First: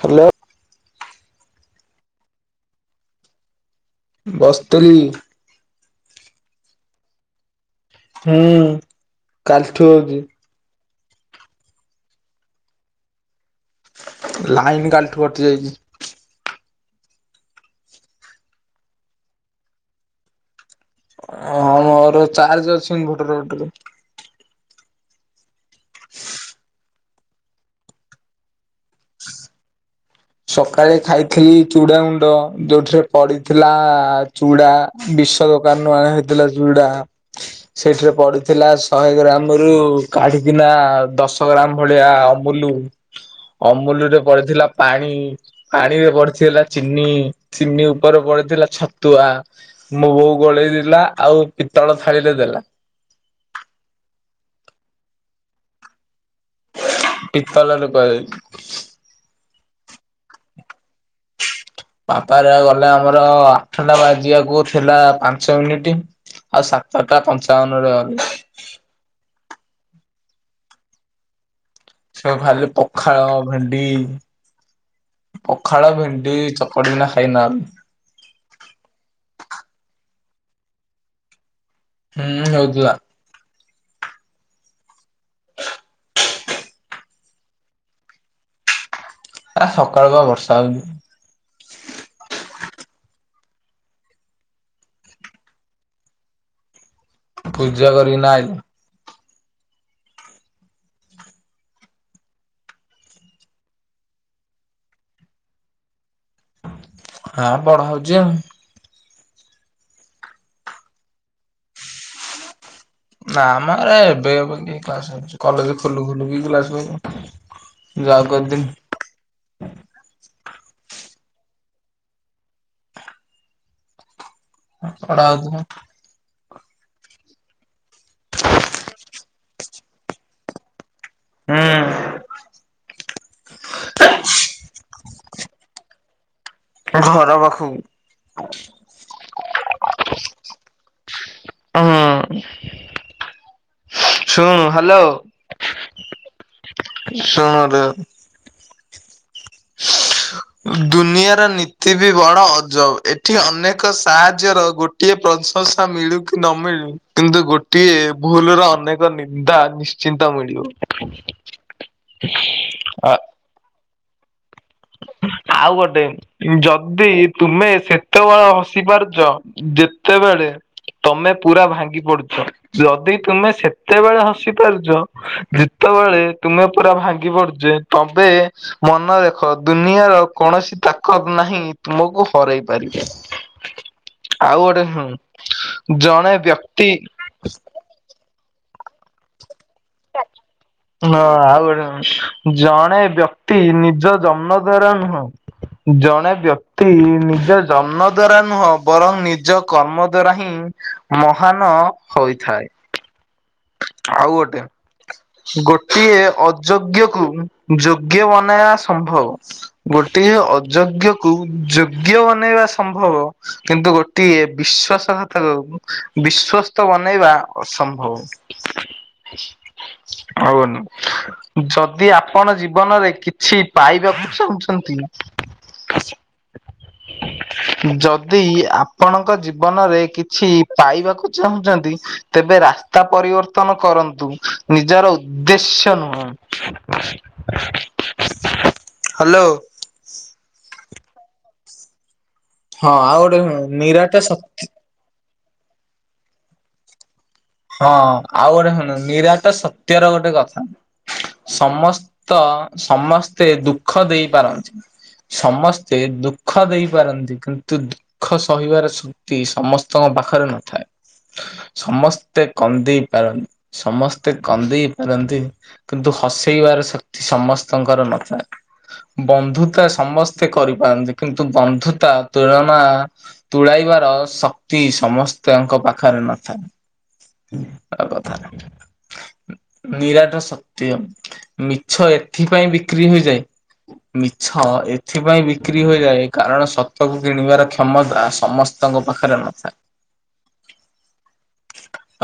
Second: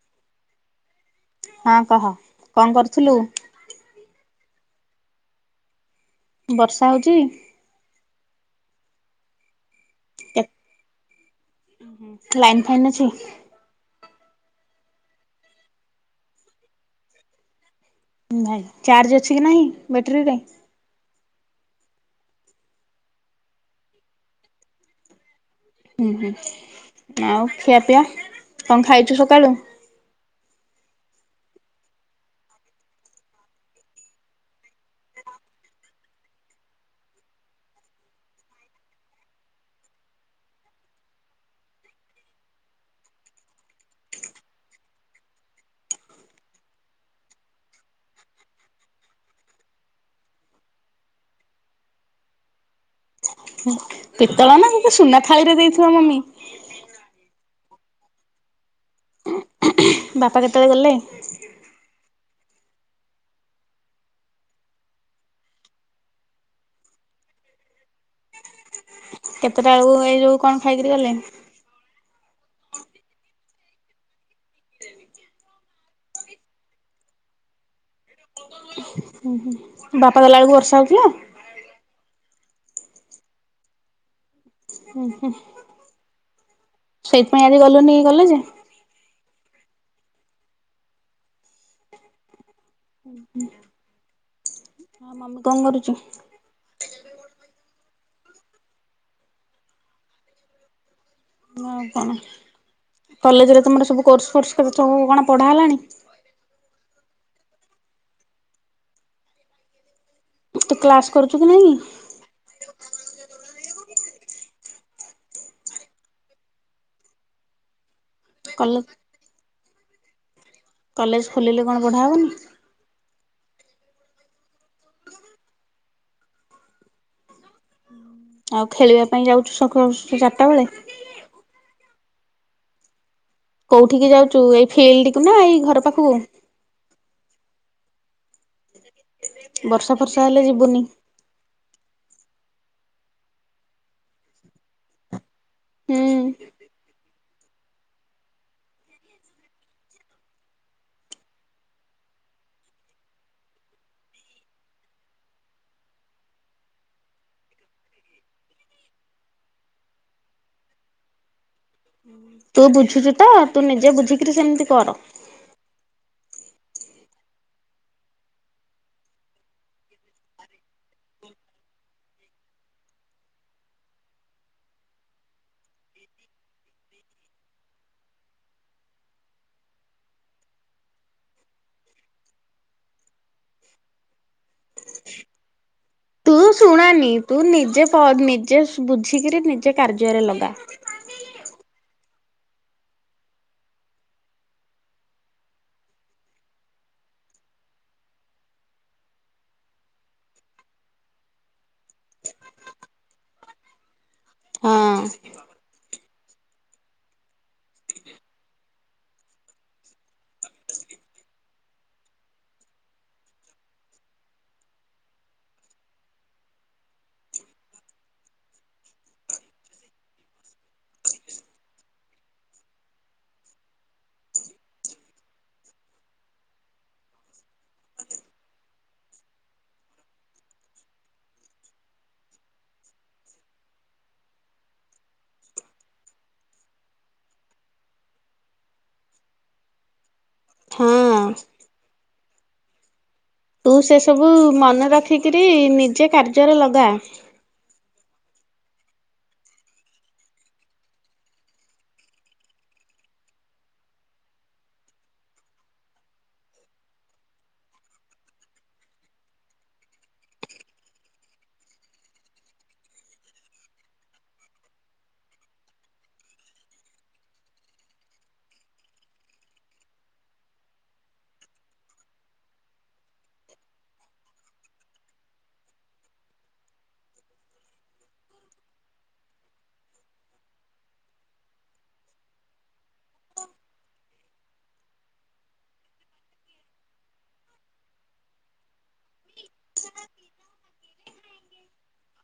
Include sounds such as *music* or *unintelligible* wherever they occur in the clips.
Hello. ହଁ କହ କଣ କରୁଥୁଲୁ? ବସିଥିଲି। ବର୍ଷା ହେଉଛି? ହୁଁ କାଲିଠୁଁ ହଉଛି। ଏତ ଲାଇନ ଫାଇନ୍ ଅଛି। ଲାଇନ କାଲିଠୁ କଟି ଯାଇଛି। ଭାଇ ଚାର୍ଜ ଅଛି କି ନାହିଁ ବ୍ୟାଟେରୀ ରେ? ଓଁ ହଁ ମୋର ଚାର୍ଜ ଅଛି ଇନଭର୍ଟର ବେଟିରୀରେ ଉଁ ହୁଁ ଆଉ ଖିଆ ପିଆ କଣ ଖାଇଛୁ ସକାଳୁ? ସକାଳେ ଖାଇଥିଲି ଚୁଡାଗୁଣ୍ଡ ଯୋଉଁଥିରେ ପଡିଥିଲା ଚୁଡା ବିଷ ଦୋକାନରୁୁ ଅଣା ହେଇଥିଲା ଚୁଡା ସେଥିରେ ପଡିଥିଲା ଶହେ ଗ୍ରାମ ରୁ କାଢିକିନାଁ ଦଶ ଗ୍ରାମ ଭଳିଆ ଅମ୍ ମୁଲୁ ଅମୁଲ ରେ ପଡିଥିଲା ପାଣି। ପାଣିରେ ପଡିଥିଲା ଚିନି ଚିନି ଉପରେ ପଡିିଥିଲା ଛତୁଆ। ମୋ ବୋଉ ଗୋଳେଇ ଦେଲା ଆଉଁ ପିତ୍ତଳ ଥାଳିରେ ଦେଲା। ପିତ୍ତଳ ନାଁ ତୋତେ ସୁନା ଥାଳିରେ ଦେଇଥିବ ମମି। ପିତ୍ତଳରେ ଥୁଆ ହେଇଚି। ବାପା କେତେବେଳେ ଗଲେ? ବାପା ଯା ଗଲେ ଆମର ଆଠଟା ବାଜିବାକୁ ଥିଲା ପାଞ୍ଚ ମିନିଟ ଆଉ ସାତଟା ପଞ୍ଚାବନ ରେ ଗଲେ। କେତେଟା ବେଳକୁ ଏଉଁ ଯୋଉଁ କଣ ଖାଇକିରି ଗଲେ? ଖାଲି ପଖାଳ ଭେଣ୍ଡି ପଖାଳ ଭେଣ୍ଡି ଚକଟିନା ଖାଇକିନା ଗଲେ। *unintelligible* ଉଁହୁଁ ବାପା ଗଲାବେଳକୁ ବର୍ଷା ହଉଥିଲା? ହୁଁଉଁ ହଉଥିଲା। ଉଁ ହୁଁ ସେଇଥିପାଇଁ ଆଜି ଗଲନି କି କଲେଜ? ଆଁ ସକାଳୁ ଜମା ବର୍ଷା ହଉଚି। ଉଁ ହୁଁ କଣ କରୁଛୁ? ପୂଜା କରିବି ନାଏ ହଁ କହ କଲେଜରେ କଣ ସବୁ କୋର୍ସ ଫୋର୍ସ ସବୁ କଣ ପଢା ହେଲାଣି? ହାଁ ପଢା ହଉଛି ଆଉଁ। ତୁ କ୍ଲାସ କରୁଛୁ କି ନାଇଁ? ନାମ ଏଁ ଏବେ ଏବେ କି କ୍ଲାସ ହଉଚି କଲେଜ ଖୋଲୁ ଖୋଲୁ କି କ୍ଲାସ ହୁଏଁ ମ୍ କଲେ *unintelligible* କଲେଜ ଖୋଲିଲେ କଣ ପଢ଼ା ହଉନି? *unintelligible* ଆଉଁ କଣ? ଆଉ ଖେଳିବା ପାଇଁ ଯାଉଛୁ ସକାଳ ସଁ ଚାରିଟାବେଳେ? ହୁଁ କଉଁଠିକି ଯାଉଛୁ ଏଇ ଫିଲ୍ଡକୁ ନାଁ ଏଇ ଘର ପାଖକୁ ହେଁ ଘର ପାଖକୁ ବର୍ଷା ଫର୍ଷା ହେଲେ ଯିବୁନି ହୁଁ ଶୁଣ ହ୍ୟାଲୋ ହୁଁ ଶୁଣୁରେ ସୁଁହଁ ଦୁନିଆର ନୀତି ବି ବଡ ଅଜବ ଏଠିଁ ଅନେକ ସାହାଯ୍ୟର ଗୋଟ ଟିଏ ପ୍ରଶଂସା ମିଳୁ କି ନ ମିଳୁ କିନ୍ତୁ ଗୋଟିଏ ଭୁଲର ଅନେକ ନିନ୍ଦା ନିଶ୍ଚିନ୍ତ ମିଳିବ। ତୁ ବୁଝୁଛୁ ତ ତୁ ନିଜେ ବୁଝିକିରି ସେମିତି କର। ଆଉ ଗୋଟେ ଯଦି ତୁମେ ସେତେବେଳେ ହସି ପାରୁଛ ଯେତେବେଳେ ତମେ ପୁରା ଭାଙ୍ଗି ପଡୁଛ ଯଦି ତୁମେ ସେତେବେଳେ ହସି ପାରୁଛ ଯେତେବେଳେ ତୁମେ ପୁରା ଭାଙ୍ଗି ପଡୁଛ ତମେ ମନ ଦେଖ ଦୁନିଆର କୌଣସି ତାକତ ନାହିଁ ତୁମକୁ ହରାଇ ପାରିବ। ଆଉ ଗୋଟେ ହୁଁ ତୁ ଶୁଣାନି ତୁ ନିଜେ ନିଜେ ବୁଝିକରି ନିଜେ କାର୍ଯ୍ୟରେ ଲଗା। ହଁ ଆଉ ଗୋଟେ ଜଣେ ବ୍ୟକ୍ତି ନିଜ ଜନ୍ନ ଦ୍ବାର ନୁହଁ ଜଣେ ବ୍ୟକ୍ତି ନିଜ ଜନ୍ମ ଦ୍ଵାରା ନୁହଁ ବରଂ ନିଜ କର୍ମ ଦ୍ଵାରା ହିଁ ମହାନ ହୋଇଥାଏ। ଆଉ ଗୋଟେ ହଁ ଗୋଟିଏ ଅ ଯୋଗ୍ୟକୁ ଯୋଗ୍ୟ ବନେଇବା ସମ୍ଭବ। ଗୋଟିଏ ଅଯୋଗ୍ୟକୁ ଯୋଗ୍ୟ ବନେଇବା ସମ୍ଭବ କିନ୍ତୁ ଗୋ ଟିଏ ବିଶ୍ଵାସଘାତକ କୁବିଶ୍ଵସ୍ତ ବନେଇବା ଅସମ୍ଭବ। ଆଉ *unintelligible* ଯଦି ଆପଣ ଜୀବନରେ କିଛି ପାଇବାକୁ ଚାହୁଁଛନ୍ତି ଯଦି ଆପଣଙ୍କ ଜୀବନରେ କିଛି ପାଇବାକୁ ଚାହୁଁଛନ୍ତି ତେବେ ରାସ୍ତା ପରିବ ର୍ତ୍ତନ କରନ୍ତୁ ନିଜର ଉଦ୍ଦେଶ୍ୟ ନୁହଁ। ହ୍ୟାଲୋ। ହଁ। ହଁ ଆଉ ଗୋଟେ ଶୁ ତୁ ସେସବୁ ମନେ ରଖିକିରି ନିଜେ କାର୍ଯ୍ୟରେ ଲଗା। ହଁ ଆଉ ଗୋଟେ ଶୁଣ ନିରାଟ ସତ୍ୟର ଗୋଟେ କଥା। ସମସ୍ତ ସମସ୍ତେ ଦୁଃଖ ଦେଇପାରନ୍ତି। ସମସ୍ତେ ଦୁଃଖ ଦେଇପାରନ୍ତି କିନ୍ତୁ ଦୁଃଖ ସହିବାର ସ କ୍ତିସମସ୍ତଙ୍କ ପାଖରେ ନଥାଏ, ସମ ମତେ କନ୍ଦେଇ ପାରନ୍ତି ସମସ୍ତେ କନ୍ଦେଇ ପାରନ୍ତି। କିନ୍ତୁ ହସେଇବାର ଶକ୍ତି ସମସ୍ତଙ୍କର ନଥାଏ। ବନ୍ଧୁତା ସମସ୍ତେ କରିପାରନ୍ତି କିନ୍ତୁ ବନ୍ଧୁତା ତୁଳନା ତୁଳାଇବାର ଶକ୍ତି ସମସ୍ତଙ୍କ ପାଖରେ ନଥାଏ। ଆଉ କଥା ନାଇଁ। ନିରାଟ ସତ୍ୟ ମିଛ ଏଥିପାଇଁ ବିକ୍ରି ହେଇଯାଏ ମିଛ ଏଥିପାଇଁ ବିକ୍ରି ହୋଇଯାଏ କାରଣ ସତକୁ କିଣିବାର କ୍ଷମତା ସମସ୍ତ ସ୍ତ ଙ୍କ ପାଖରେ ନଥାଏ।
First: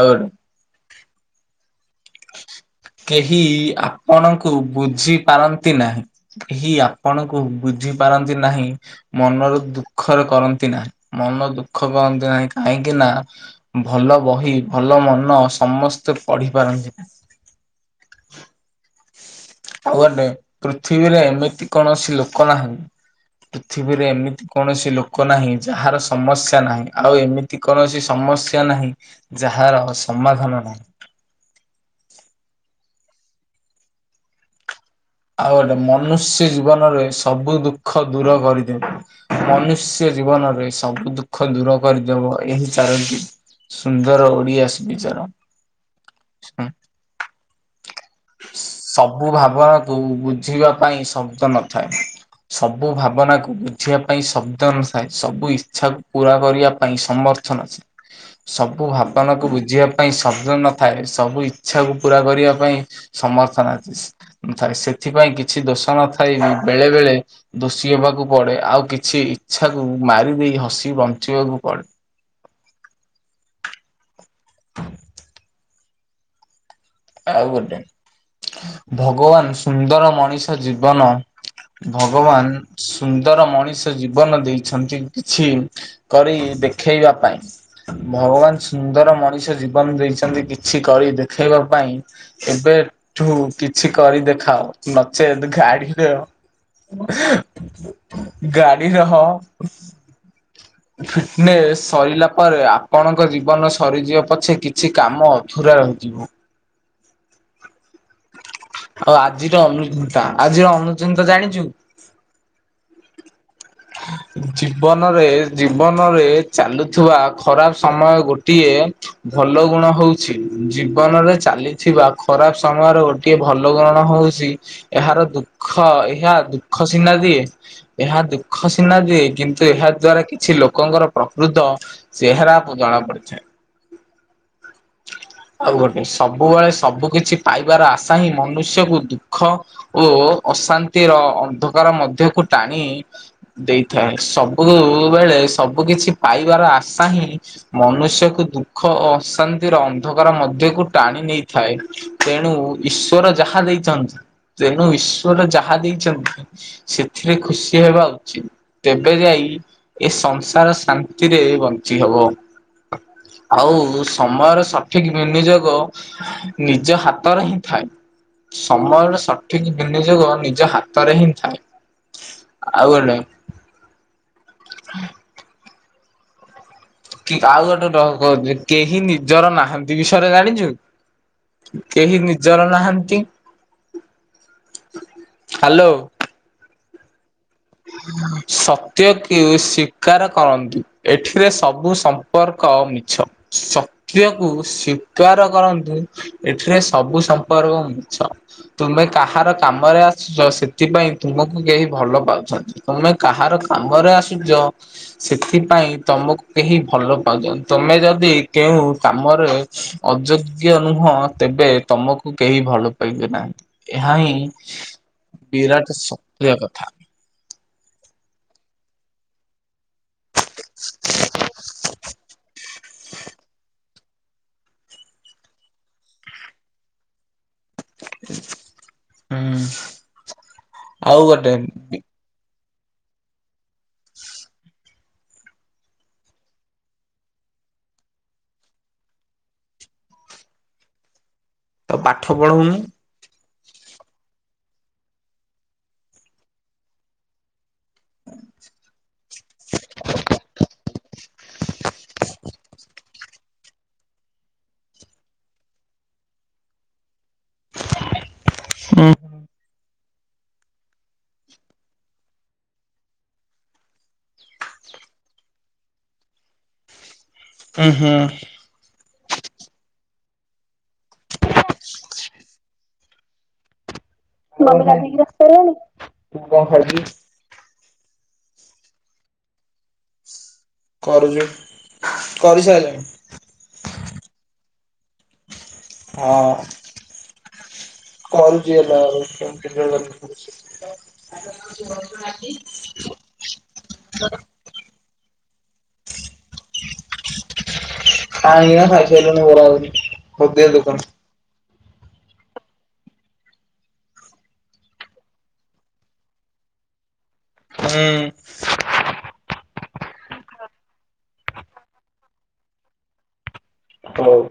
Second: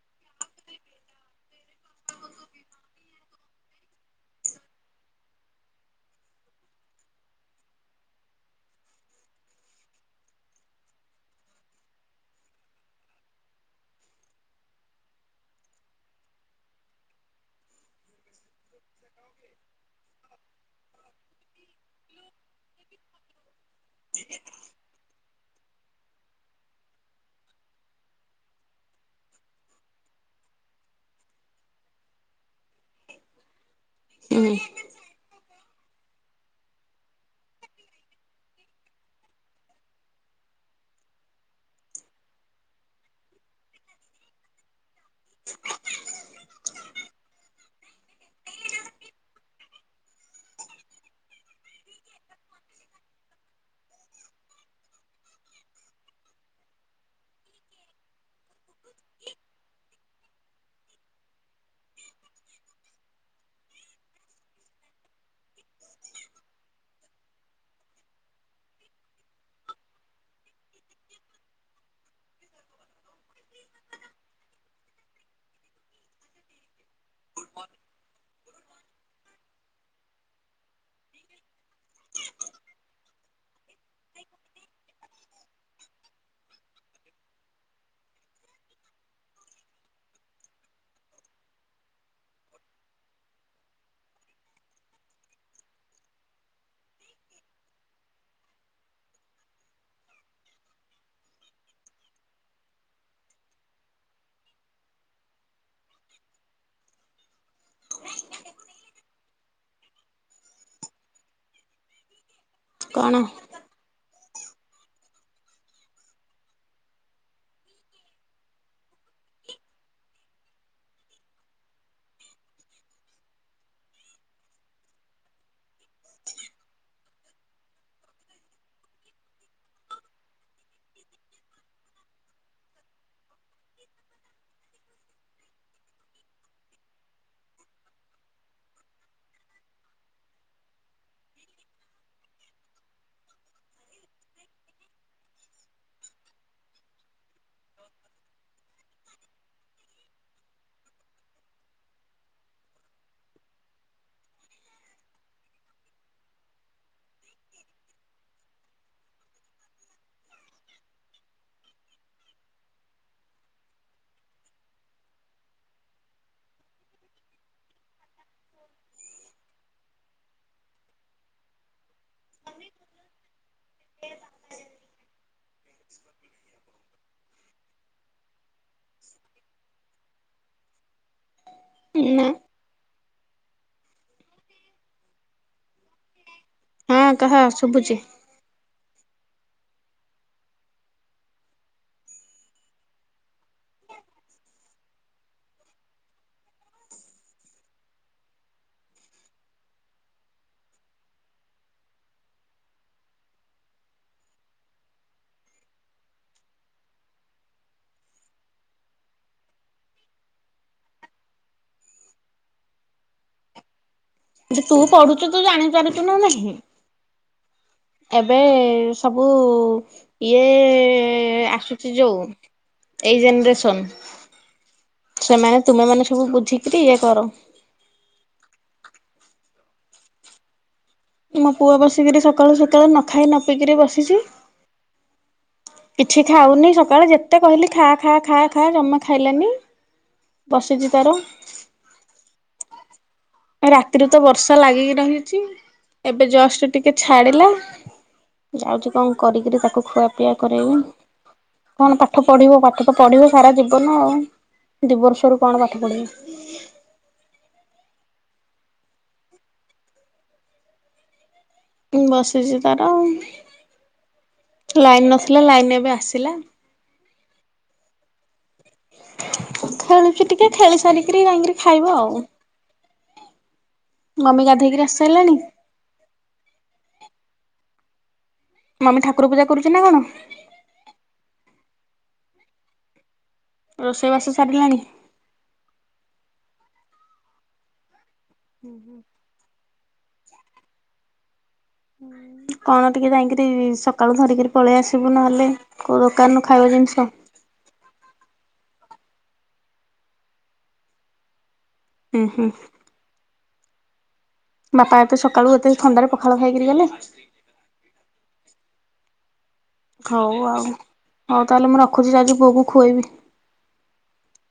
ଆଉ ଗୋଟେ। କେହି ଆପଣଙ୍କୁ ବୁଝି ପାରନ୍ତି ନାହିଁ। ଏହି ଆପଣଙ୍କୁ ବୁଝି ପାରନ୍ତି ନାହିଁ। ମନରୁ ଦୁଃଖରେ କରନ୍ତି ନାହିଁ ମନ ଦୁଃଖ କରନ୍ତି ନାହିଁ କାହିଁକି ନା ଭଲ ବହି ଭଲ ମନ ସମସ୍ତେ ପଢ଼ିପାରନ୍ତି ଆଉ ଗଟେ ପୃଥିବୀରେ ଏମିତି କୌଣସି ଲୋକ ନାହିଁ। ପୃଥିବୀରେ ଏମିତି କୌଣସି ଲୋକ କ ନାହିଁ ଯାହାର ସମସ୍ୟା ନାହିଁ ଆଉ ଏମିତି କୌଣସି ସମସ୍ୟା ନାହିଁ ଯାହାର ସମାଧାନ ନାହିଁ। ହୁଁ। ଆଉ ଗଟେ ମନୁଷ୍ୟ ଜୀବନରେ ସବୁ ଦୁଃଖ ଦୂର କରିଦିଅ ମନୁଷ୍ୟ ଜୀବନରେ ସବୁ ଦୁଃଖ ଦୂର କରିଦେବ ଏହି ଚାରୋଟି ସୁନ୍ଦର ଓଡିଆ ସୁବିଚାର। ସବୁ ଭାବକୁ ବୁଝିବା ପାଇଁ ଶବ୍ଦ ନଥାଏ। ସବୁ ଭାବନାକୁ ବୁଝିବା ପାଇଁ ଶବ୍ଦ ନଥାଏ ସବୁ ଇଚ୍ଛାକୁ ପୁରା କରିବା ପାଇଁ ସମର୍ଥ ଥ ନ ଥାଏ। ସବୁ ଭାବନା କ ବୁଝିବା ପାଇଁ ଶବ୍ଦ ନଥାଏ ସବୁ ଇଚ୍ଛା କୁ ପୁରା କରିବା ପାଇଁ ସମର୍ଥ ଥାଏ ନଥାଏ, ସେଥିପାଇଁ କିଛି ଦୋଷ ନଥାଇ ବେଳେ ବେଳେ ଦୋଷୀ ହେବାକୁ ପଡେ ଆଉ କିଛି ଇଛାକୁ ମାରି ଦେଇ ହସି ବଞ୍ଚିବାକୁ ପଡେ। *unintelligible* ଆଉ ଗୋଟେ ଭଗବାନ ସୁନ୍ଦର ମଣିଷ ଜୀବନ ଭଗବାନ ସୁନ୍ଦର ମଣିଷ ଜୀବନ ଦେଇଛନ୍ତି କିଛି କରି ଦେଖେଇବା ପାଇଁ। ଭଗବାନ ସୁନ୍ଦର ମଣିଷ ଜୀବନ ଦେଇଛନ୍ତି କିଛି କରି ଦେଖେଇବାକୁ ପାଇଁ ଏବେଠୁ କିଛି କରି ଦେଖାଅ ନଚେତ୍ ଗାଡି ଗାଡି ରହ *inaudible* ଫିଟନେସ୍ ସରିଲା ପରେ ଆପଣଙ୍କ ଜୀବନ ସରିଯିବ ପଛେ କିଛି କାମ ଅଧୁରା ରହିଯିବ। ନାଇଁାଇ *unintelligible* ଆଉ ଆଜିର ଅନୁଚିନ୍ତା ଆଜିର ଅନୁଚିନ୍ତା ଜାଣିଛୁ। କଣ? ଜୀବନରେ ଜୀବନରେ ଚାଲୁଥିବା ଖରାପ ସମୟ ଗୋଟିଏ। ଭଲ ଗୁଣ ହଉଛି ଜୀବନରେ ଚାଲିଥିବା ଖରାପ ସମୟର ଗୋ ଟିଏ ଭଲ *unintelligible* ହଉଛି ଏହାର ଦୁଃଖ ଏହା ଦୁଃଖ ସିନା ଦିଏ ଏହା ଦୁଃଖ ସିନା ଦଏ କିନ୍ତୁ ଏହା ଦ୍ଵାରା କିଛି ଲୋକଙ୍କର ପ୍ରକୃତ ଚେହେରା ଜଣା ପଡ଼ିଯାଏ। *inaudible* ଆଉ ଗୋଟେ ସବୁବେଳେ ସବୁ କିିଛି ପାଇବାର ଆଶା ହିଁ ମନୁଷ୍ୟକୁ ଦୁଃଖ ଓ ଅଶାନ୍ତିର ଅନ୍ଧକାର ମଧ୍ୟକୁ ଟାଣି ଦେଇଥାଏ ସବୁବେେଳେ ସବୁ କିଛି ପାଇବାର ଆଶା ହିଁ ମନୁଷ୍ୟକୁ ଦୁଃଖ ଓ ଅଶାନ୍ତିର ଅନ୍ଧକାର ମଧ୍ୟକୁ ଟାଣି ନେଇଥାଏ। ତେଣୁ ଈଶ୍ଵର ଯାହା ଦେଇଛନ୍ତି ତେଣୁ ଈଶ୍ୱର ଯାହା ଦେଇଛନ୍ତି। ସେଥିରେ ଖୁସି ହେବା ଆଉ ତେବେ ଯାଇ ଏ ସଂସାର ଶାନ୍ତିରେ ବଞ୍ଚି ହେବ। ଆଉ ସମୟର ସଠିକ ବିନିଯୋଗ ନିଜ ହାତର ହିଁ ଥାଏ। ସମୟର ସଠିକ ବିନିଯୋଗ ନିଜ ହାତରେ ହିଁ ଥାଏ ଆଉ ଗୋ କି ଆଉ ଗୋଟେ କେହି ନିଜର ନାହାନ୍ତି ବିଷୟରେ ଜାଣିଛୁ? କେହି ନା ନିଜର ନାହାନ୍ତି ହ୍ୟାଲୋ ହଁ କହ ଶୁଭୁଛି। ସ ସତ୍ୟକୁ ସ୍ୱୀକାର କରନ୍ତି ଏଠିରେ ସବୁ ସମ୍ପର୍କ ମିଛ। ସତ୍ୟକୁ ସ୍ୱୀକାର କରନ୍ତୁ। ଏଠିରେ ସବୁ ସମ୍ପର୍କ ମିଛ। ତୁମେ କାହାର କାମରେ ଆସୁଛ ସେଥିପାଇଁ ତୁମକୁ କେହି ଭଲ ପାଆନ୍ତୁ। ତମେ କାହାର କାମରେ ଆସୁଛ। ସେଥିପାଇଁ ତମକୁ କେହି ଭଲ ପାଉଛନ୍ତି ତମେ ଯଦି କେଉଁ କାମରେ ଅଯୋଗ୍ୟ ନୁହଁ ତେବେ ତମକୁ କେହି ଭଲ ପାଇବେ ନାହିଁ। ଏହା ହିଁ ତୁ ପଢୁଛୁ ତୁ ବିରାଟ ଜାଣିପାରୁଛୁ ନା ନାହିଁ? ସତ୍ୟ କଥା। ଏବେ ସବୁ ଇଏ ଆସୁଛି ଯୋଉ ଏଇ ଜେନେରେସନ ସେମାନେ ତୁମେ ମାନେ ସବୁ ବୁଝିକିରି ଇଏ କର। ହୁଁ। ଆଉ ମୋ ପୁଅ ଗୋଟେ ବସିକରି ସକାଳୁ ସକାଳୁ ନଖାଇ ନ ପିଇକିରି ବସିଛି। କିଛି ଖାଉନି ସକାଳେ ଯେତେ କହିଲି ଖା ଖା ଖା ଖା ଜମା ଖାଇଲାନି। ବସିଛି ତାର। ତାକୁ ପାଠ ପଢଉନୁ। ରାତିରୁ ତ ବର୍ଷା ଲାଗିକି ରହିଛି ଏବେ ଜଷ୍ଟ ଟିକେ ଛାଡିଲା। ଯାଉଛି କଣ କରିକିରି ତାକୁ ଖୁଆପିଆ କରାଇବି। କଣ ପାଠ ପଢିବ ପାଠ ତ ପଢିବ ସାରା ଜୀବନ ଆଉ ଦିବର୍ଷରୁ କଣ ପାଠ ପଢିବ? ହୁଁ। ବସିଚି ତାର ଆଉ ଲାଇନ୍ ନଥିଲା ଲାଇନ ଏବେ ଆସିଲା। ଉଁ ହୁଁ। ଖେଳୁଚି ଟିକେ ଖେଳି ସାରିକରି ଯାଇକିରି ଖାଇବ ଆଉ। ମମି ଗାଧେଇକିରି ଆସି ସାଇସାଇଲେଣି? ମମି ଠାକୁର ପୂଜା କରୁଚି ନା କଣ? କରୁଚି କରିସାଇଲାଣି। ରୋଷେଇବାସ ସାରିଲାଣି? ହଁ କରୁଚି ଏଇନା ରୋଷେଇ। *unintelligible* କରୁଚି। ହୁଁ କଣ ଟିକେ ଯାଇକିରି ସକାଳୁ ଧରିକିରି ପଳେଇ ଆସିବୁ ନହେଲେ କୋଉ ଦୋକାନରୁ ଖାଇବା ଜିନିଷ। ଖାଇନି ଆ ଖାଇ ସାଇସାଇଲୁଣି ବରା ଘୁଗୁନି ହୋଦି ଦୋକାନ ଉଁ ହୁଁ। ବାପା ଏତେ ସକାଳୁ ଏତେ ଥଣ୍ଡାରେ ପଖାଳ ଖାଇକିରି ଗଲେ? ହୁଁ। ହୋଉ ଆଉ ହୋଉ ତାହେଲେ ମୁଁ ରଖୁଚି ଯାଉଚି ପୁଅକୁ ଖୁଏଇବି। ହୋଉ।